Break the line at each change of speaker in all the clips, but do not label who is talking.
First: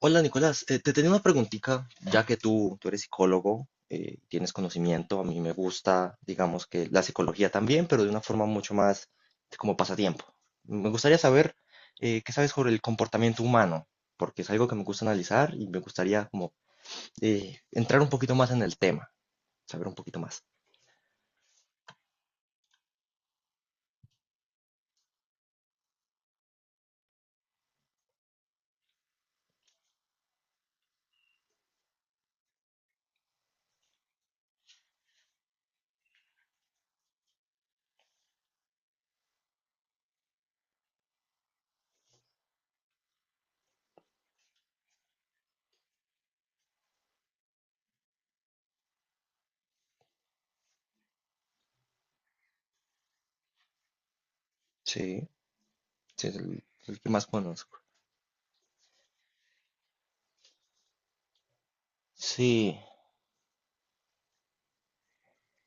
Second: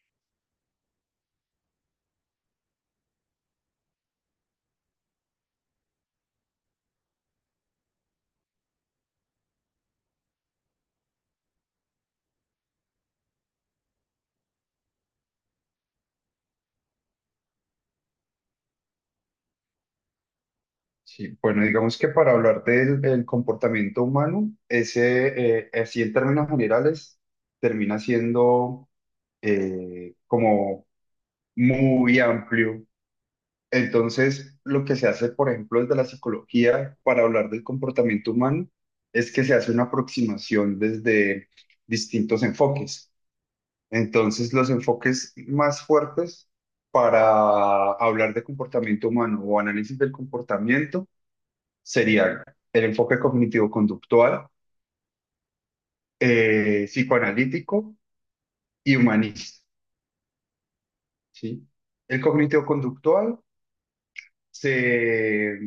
Hola Nicolás, te tenía una preguntita, ya que tú eres psicólogo, tienes conocimiento. A mí me gusta, digamos que la psicología también, pero de una forma mucho más de como pasatiempo. Me gustaría saber qué sabes sobre el comportamiento humano, porque es algo que me gusta analizar y me gustaría como entrar un poquito más en el tema, saber un poquito más.
Sí, bueno, digamos que para hablar del comportamiento humano, ese, así en términos generales, termina siendo como muy amplio. Entonces, lo que se hace, por ejemplo, desde la psicología para hablar del comportamiento humano, es que se hace una aproximación desde distintos enfoques. Entonces, los enfoques más fuertes para hablar de comportamiento humano o análisis del comportamiento serían el enfoque cognitivo-conductual,
Sí, sí, es el, el que más conozco.
psicoanalítico y humanista, ¿sí? El
Sí.
cognitivo-conductual se,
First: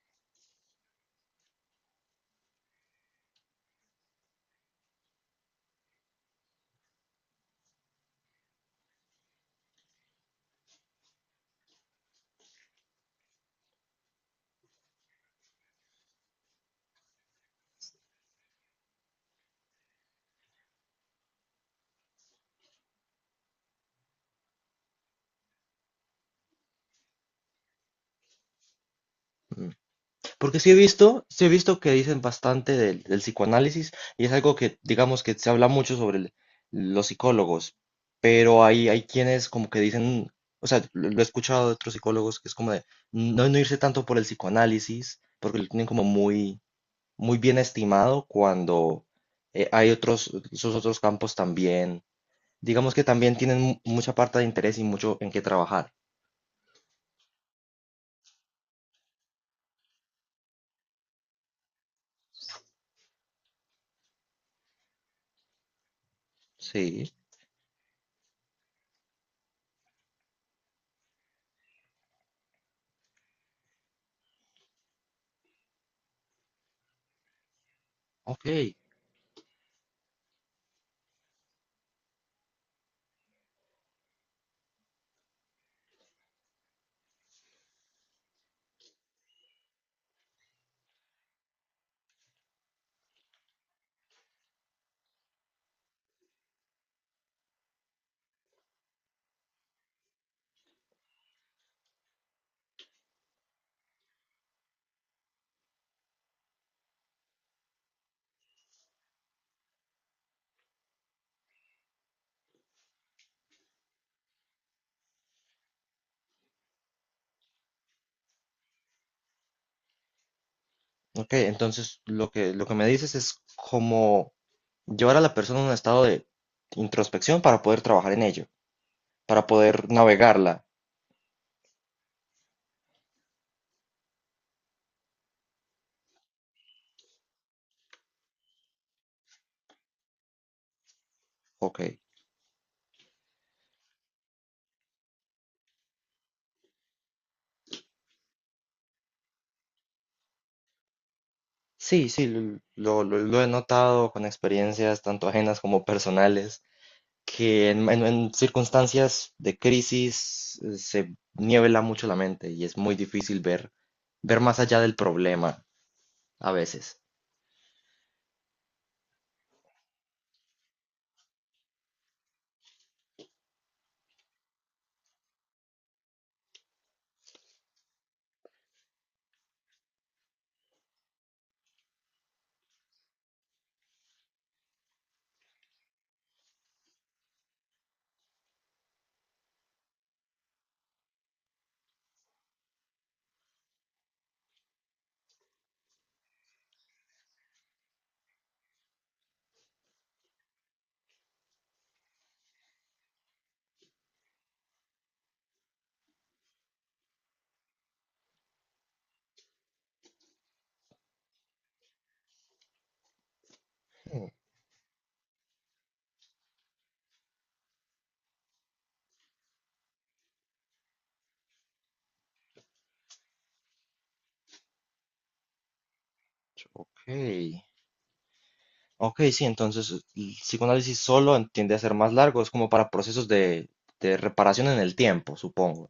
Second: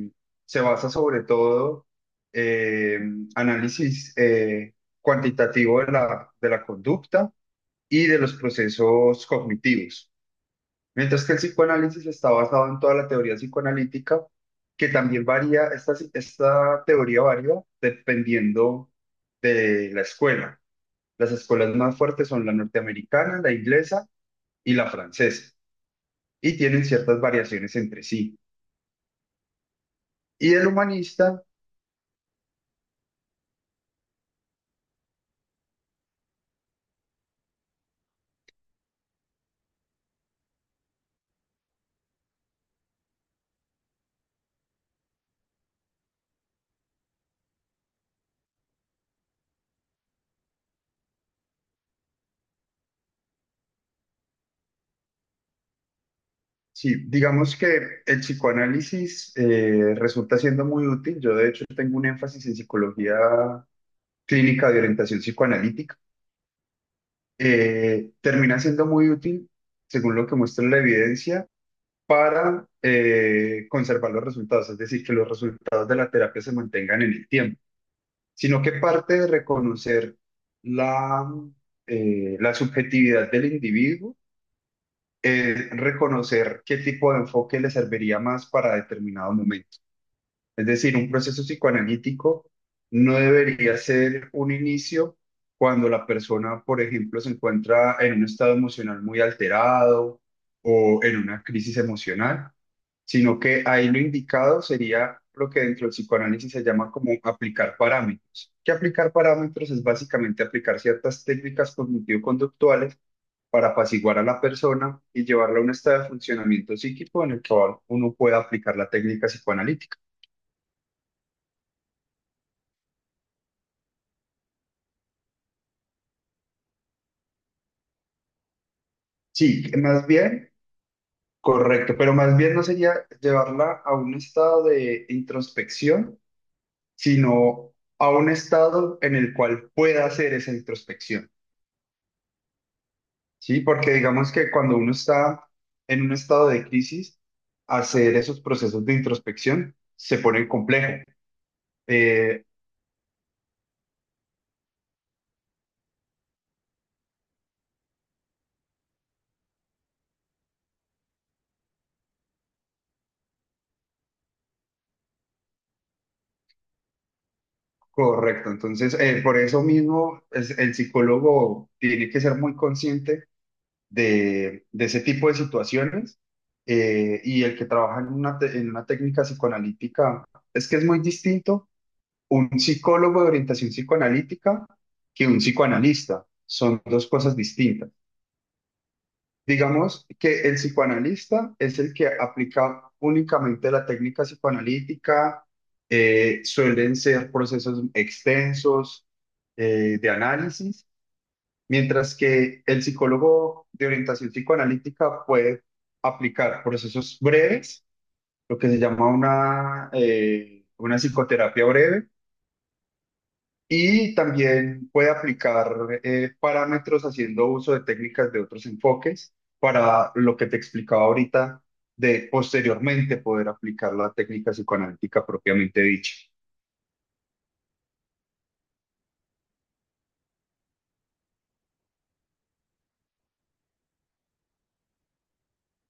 se basa sobre todo en análisis cuantitativo de de la conducta y de los procesos cognitivos, mientras que el psicoanálisis está basado en toda la teoría psicoanalítica, que también varía, esta teoría varía dependiendo de la escuela. Las escuelas más fuertes son la norteamericana, la inglesa y la francesa, y tienen ciertas variaciones entre sí. Y
Porque
el humanista,
sí he visto que dicen bastante del psicoanálisis, y es algo que, digamos, que se habla mucho sobre los psicólogos, pero hay quienes como que dicen, o sea, lo he escuchado de otros psicólogos que es como de no, no irse tanto por el psicoanálisis, porque lo tienen como muy, muy bien estimado cuando hay otros, esos otros campos también, digamos que también tienen mucha parte de interés y mucho en qué trabajar.
sí, digamos que el psicoanálisis resulta siendo muy útil. Yo de hecho tengo un énfasis en psicología clínica de orientación psicoanalítica.
Sí,
Termina siendo muy útil, según lo que muestra la evidencia, para conservar los resultados, es decir, que los resultados de la terapia se mantengan en el tiempo. Sino que
ok.
parte de reconocer la, la subjetividad del individuo, es reconocer qué tipo de enfoque le serviría más para determinado momento. Es decir, un proceso psicoanalítico no debería ser un inicio cuando la persona, por ejemplo, se encuentra en un estado emocional muy alterado o en una crisis emocional, sino que ahí lo indicado sería lo que dentro del psicoanálisis se llama como aplicar parámetros. Que aplicar parámetros es básicamente aplicar ciertas técnicas cognitivo-conductuales para apaciguar a la persona y llevarla a un estado de funcionamiento psíquico en el que uno pueda aplicar la técnica psicoanalítica.
Ok, entonces lo que me dices es como llevar a la persona a un estado de introspección para poder trabajar en ello, para
Sí,
poder
más bien,
navegarla.
correcto, pero más bien no sería llevarla a un estado de introspección, sino a un estado en el cual pueda hacer esa introspección.
Ok.
Sí, porque digamos que cuando uno está en un estado de crisis, hacer esos procesos de introspección se pone complejo.
Sí, sí,
Eh,
lo he notado con experiencias tanto ajenas como personales, que en circunstancias de crisis se niebla mucho la mente y es muy difícil ver, ver más allá del problema a veces.
Correcto, entonces por eso mismo el psicólogo tiene que ser muy consciente de ese tipo de situaciones, y el que trabaja en una, en una técnica psicoanalítica es que es muy distinto un psicólogo de orientación psicoanalítica que un psicoanalista. Son dos cosas distintas. Digamos que el psicoanalista es el que aplica únicamente la técnica psicoanalítica, suelen ser procesos extensos de análisis, mientras que el psicólogo de orientación psicoanalítica puede aplicar procesos breves, lo que se llama una psicoterapia breve, y también puede aplicar parámetros haciendo uso de técnicas de otros enfoques para lo que te explicaba ahorita de posteriormente poder aplicar la técnica psicoanalítica propiamente dicha.
Ok, ok, sí, entonces el psicoanálisis solo tiende a ser más largo, es como para procesos de reparación en el tiempo, supongo.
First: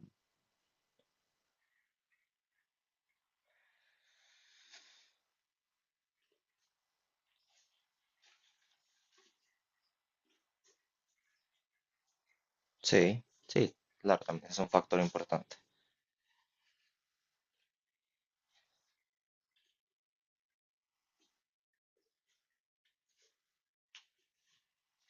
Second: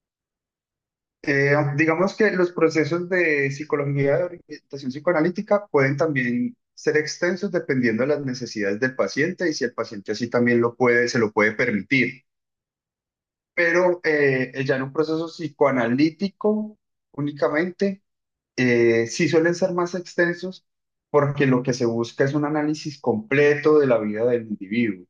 Digamos que los procesos de psicología de orientación psicoanalítica pueden también ser extensos dependiendo de las necesidades del paciente y si el paciente así también lo puede, se lo puede permitir.
Sí, sí,
Pero
claro, también es un
ya en un
factor
proceso
importante.
psicoanalítico únicamente sí suelen ser más extensos porque lo que se busca es un análisis completo de la vida del individuo.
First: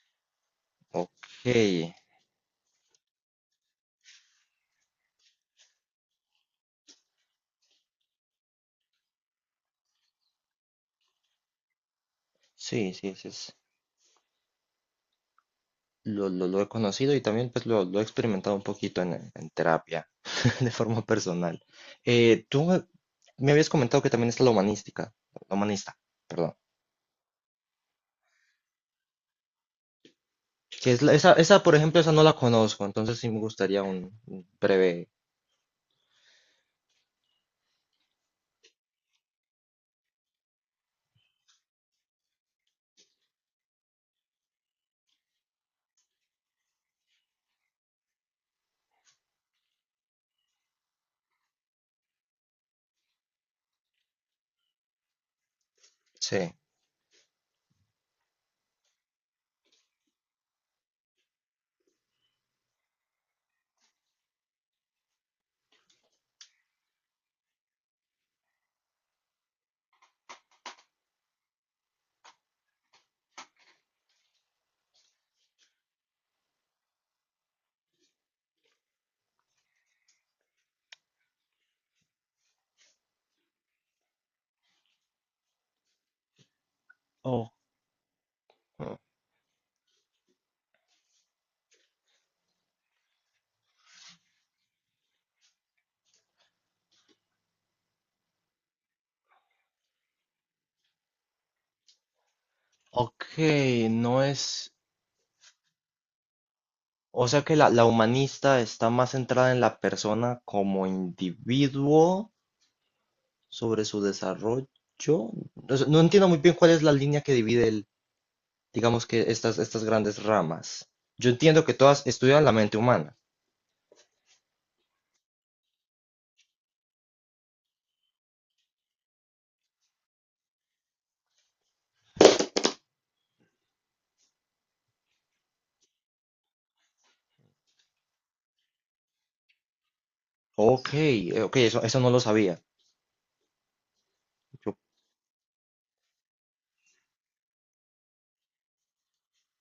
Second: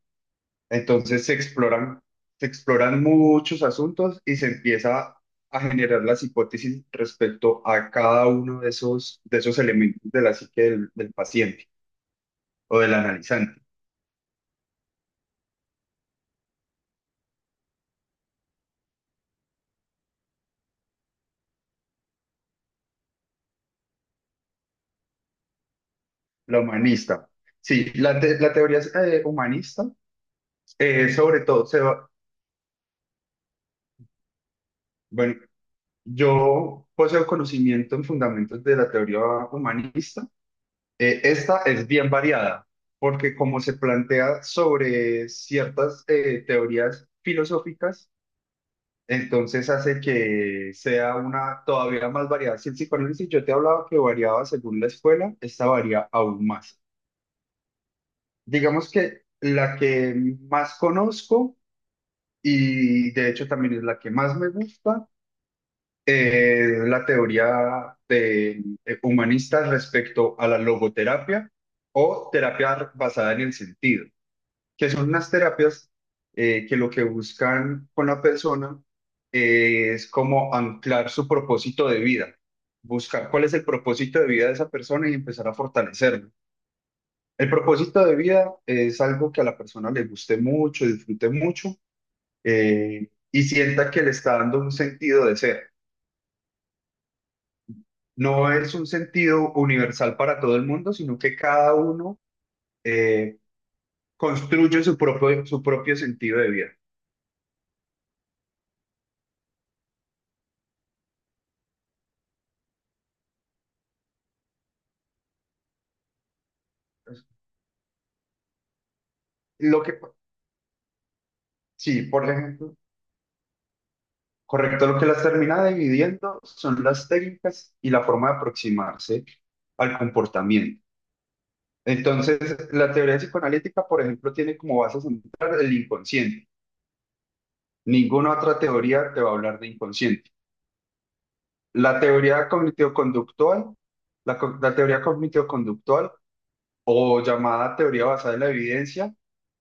Ok,
Entonces se exploran muchos asuntos y se empieza a generar las hipótesis respecto a cada uno de de esos elementos de la psique del paciente o
sí,
del
sí, sí, es,
analizante,
lo he conocido y también pues lo he experimentado un poquito en terapia, de forma personal. Tú me habías comentado que también está la humanística, la humanista, perdón.
la humanista. Sí, la teoría humanista,
Que es esa,
sobre
esa,
todo,
por
se
ejemplo,
va,
esa no la conozco, entonces sí me gustaría un breve.
bueno, yo poseo conocimiento en fundamentos de la teoría humanista. Esta es bien variada, porque como se plantea sobre ciertas teorías filosóficas, entonces hace que sea una todavía más variada. Si el psicoanálisis yo te hablaba que variaba según la escuela, esta varía aún
Sí.
más. Digamos que la que más conozco y de hecho también es la que más me gusta, es la teoría de, humanista respecto a la logoterapia o terapia basada en el sentido, que son unas terapias que lo que buscan con la persona es como anclar su propósito de vida, buscar cuál es el propósito de vida de esa persona y empezar a fortalecerlo. El
Oh.
propósito de vida
Mm.
es algo que a la persona le guste mucho, disfrute mucho, y sienta que le está dando un sentido de ser. No es un sentido universal para todo el mundo, sino que cada uno
Ok,
eh,
no es,
construye su propio sentido de vida.
o sea que la humanista está más centrada en la persona como individuo sobre su desarrollo. No sé, no entiendo muy bien cuál es la línea que divide el, digamos que
Lo
estas
que,
grandes ramas. Yo entiendo que
sí,
todas
por
estudian la mente
ejemplo,
humana.
correcto, lo que las termina dividiendo son las técnicas y la forma de aproximarse al comportamiento. Entonces, la teoría psicoanalítica, por ejemplo, tiene como base central el inconsciente. Ninguna otra teoría te va a hablar de inconsciente.
Ok, ok, eso,
La
eso no lo
teoría
sabía.
cognitivo-conductual, la
Yo,
teoría cognitivo-conductual o llamada teoría basada en la evidencia,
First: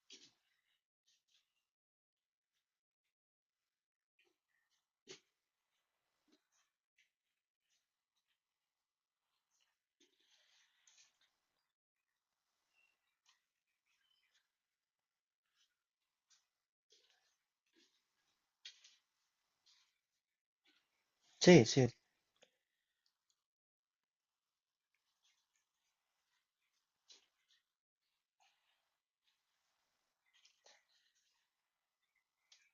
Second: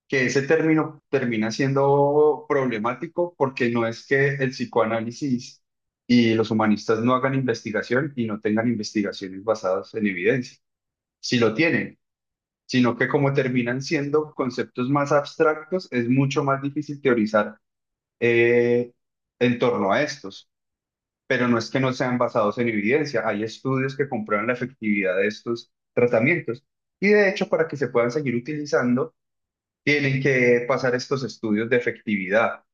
que ese término termina siendo problemático porque no es que el psicoanálisis y los humanistas no hagan investigación y no tengan investigaciones basadas en evidencia, si lo tienen, sino que como terminan siendo conceptos más abstractos, es mucho más difícil teorizar eh, en torno a estos, pero no
sí,
es que
sí,
no sean basados en evidencia, hay estudios que comprueban la efectividad de estos tratamientos. Y de hecho, para que se puedan seguir utilizando, tienen que pasar estos estudios de efectividad.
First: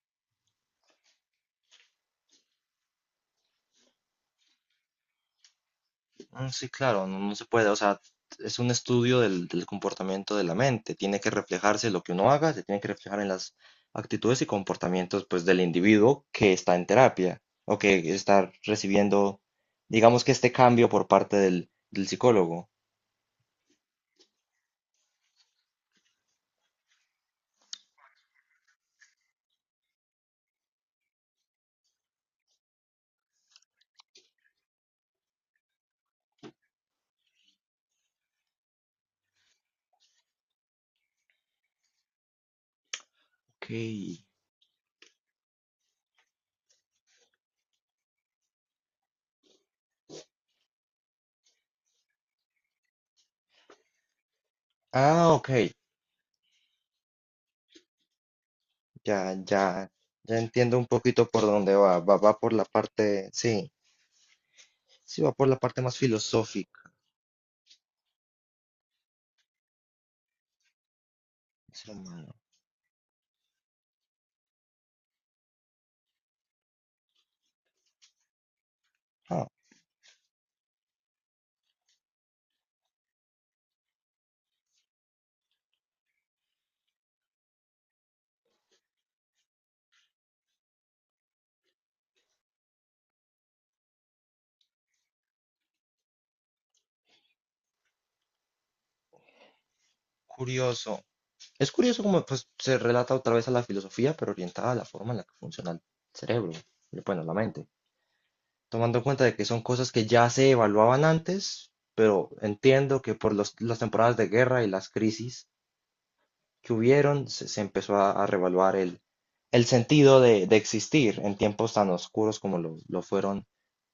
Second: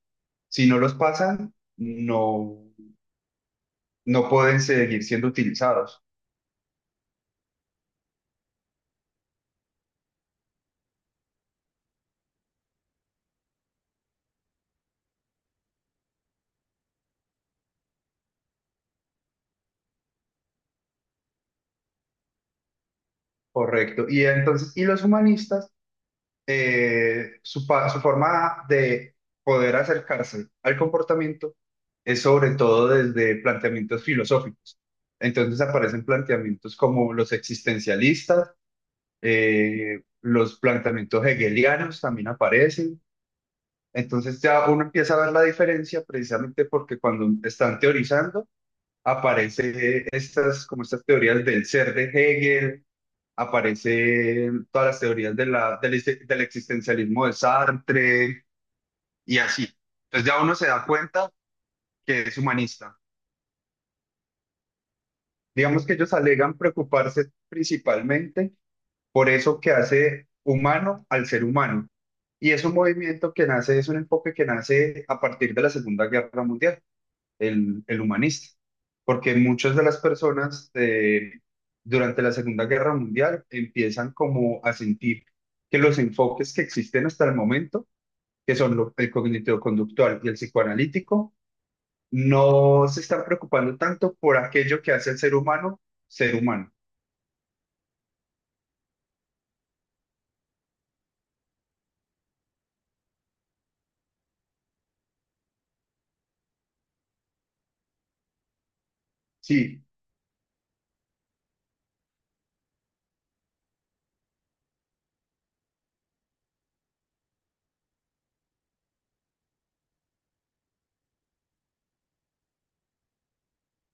Si no los pasan, no, no pueden seguir siendo utilizados.
sí, claro, no, no se puede, o sea, es un estudio del comportamiento de la mente, tiene que reflejarse lo que uno haga, se tiene que reflejar en las actitudes y comportamientos pues del individuo que está en terapia o que está recibiendo, digamos que este cambio por parte del psicólogo.
Correcto. Y entonces, y los humanistas, su forma de poder acercarse al comportamiento es sobre todo desde planteamientos filosóficos. Entonces aparecen planteamientos como los existencialistas, los planteamientos hegelianos también aparecen.
Okay.
Entonces ya uno empieza a ver la diferencia precisamente porque cuando están teorizando aparece estas como estas teorías del ser de Hegel, aparecen todas las
Ah,
teorías de
ok.
del existencialismo de Sartre
Ya,
y así.
ya,
Entonces
ya
ya uno se
entiendo un
da
poquito
cuenta
por dónde va. Va,
que
va
es
por la
humanista.
parte, sí, sí, va por la parte
Digamos que
más
ellos alegan
filosófica.
preocuparse principalmente por eso que hace humano al ser
El
humano.
ser humano.
Y es un movimiento que nace, es un enfoque que nace a partir de la Segunda Guerra Mundial, el humanista, porque
Ah,
muchas de las personas durante la Segunda Guerra Mundial empiezan como a sentir que los enfoques que existen hasta el momento, que son el cognitivo-conductual y el psicoanalítico, no se están preocupando tanto por aquello que hace el ser humano ser humano.
curioso. Es curioso cómo pues, se relata otra vez a la filosofía, pero orientada a la forma en la que funciona el cerebro, y, bueno, la mente. Tomando en cuenta de que son
Sí,
cosas que ya se evaluaban antes, pero entiendo que por las temporadas de guerra y las crisis que hubieron, se empezó a revaluar el sentido de existir en tiempos tan oscuros como lo fueron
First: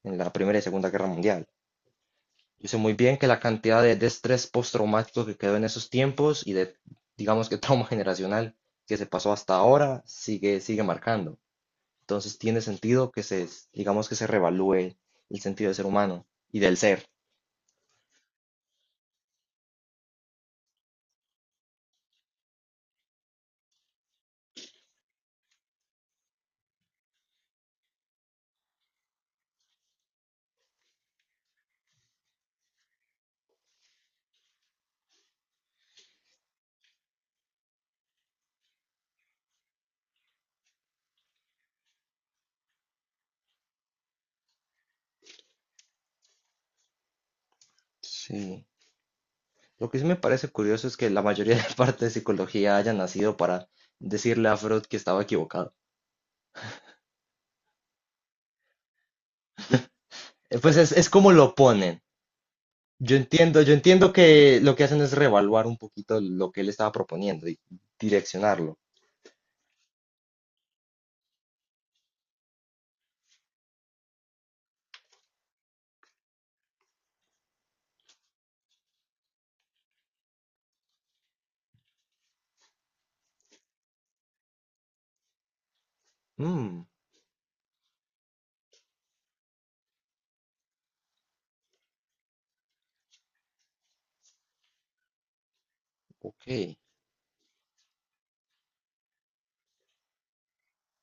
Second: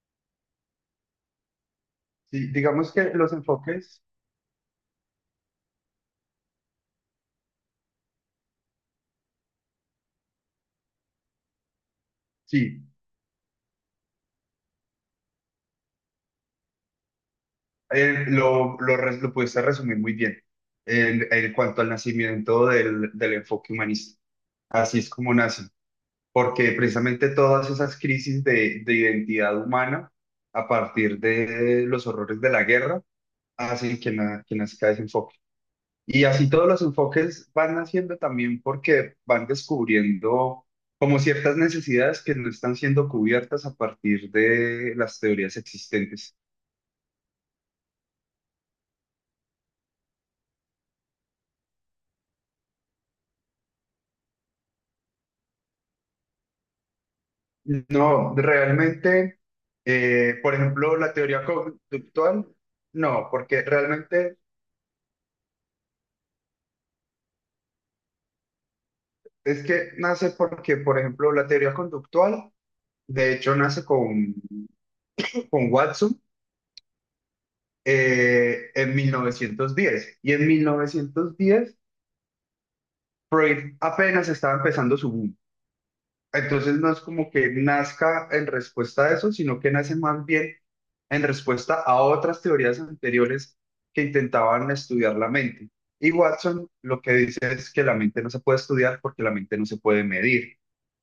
en la Primera y Segunda Guerra Mundial.
sí,
Yo sé muy
digamos que
bien que
los
la cantidad
enfoques,
de estrés postraumático que quedó en esos tiempos y de, digamos que trauma generacional que se pasó hasta ahora, sigue, sigue marcando. Entonces tiene
sí,
sentido que se, digamos que se revalúe el sentido del ser humano y del ser.
lo pudiste resumir muy bien en cuanto al nacimiento del enfoque humanista. Así es como nace, porque precisamente todas esas crisis de identidad humana a partir de los horrores de la guerra hacen que, que nazca ese enfoque. Y así todos los enfoques van naciendo también porque van descubriendo como ciertas necesidades que no están siendo cubiertas a partir de las teorías existentes.
Sí. Lo que sí me parece curioso es que la mayoría de la parte de psicología haya nacido para decirle a Freud que estaba equivocado.
No, realmente, por
Pues
ejemplo,
es
la
como
teoría
lo ponen.
conductual, no, porque
Yo entiendo
realmente
que lo que hacen es reevaluar un poquito lo que él estaba proponiendo y direccionarlo.
es que nace porque, por ejemplo, la teoría conductual de hecho nace con Watson en 1910. Y en 1910 Freud apenas estaba empezando su boom. Entonces,
Mm,
no es como que nazca en respuesta a eso, sino que nace más bien en respuesta a otras teorías anteriores que intentaban estudiar la mente. Y Watson
ok.
lo que dice es que la mente no se puede estudiar porque la mente no se puede medir.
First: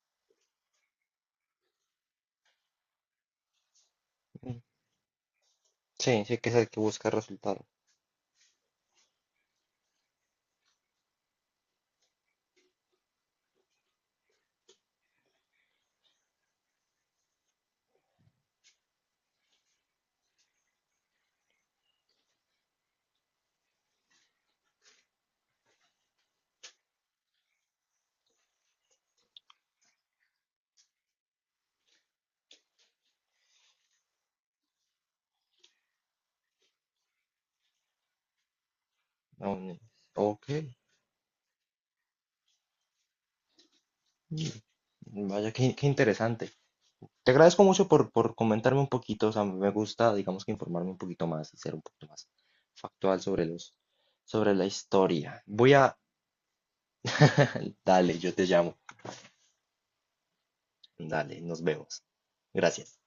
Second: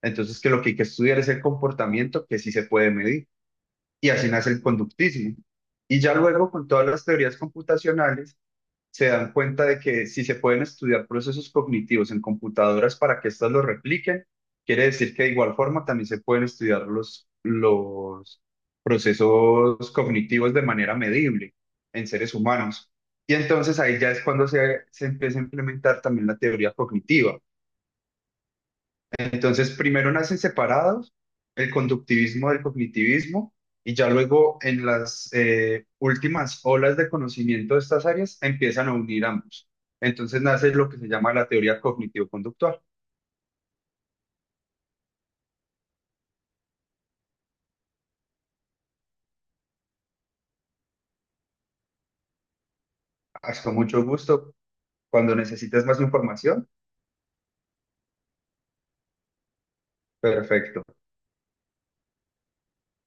Entonces, que lo que hay que estudiar es el comportamiento que sí se puede medir, y así nace
Mm,
el conductismo. Y ya
sí, sí
luego
que hay
con
que
todas las
buscar
teorías
resultados.
computacionales se dan cuenta de que si se pueden estudiar procesos cognitivos en computadoras para que éstas los repliquen, quiere decir que de igual forma también se pueden estudiar los procesos cognitivos de manera medible en seres humanos. Y entonces ahí ya es cuando se empieza a implementar también la teoría cognitiva. Entonces, primero nacen separados el conductivismo del cognitivismo y ya luego en las últimas olas de conocimiento de estas áreas empiezan a unir
Ah,
ambos.
bueno,
Entonces
ok,
nace lo que se llama la teoría cognitivo-conductual.
vaya, qué, qué interesante. Te agradezco mucho por comentarme un poquito, o sea, me gusta, digamos que informarme un poquito más y ser un poquito más factual sobre
Hasta
los,
mucho gusto.
sobre la
Cuando
historia. Voy
necesites
a.
más información,
Dale, yo te llamo.
perfecto.
Dale, nos vemos. Gracias.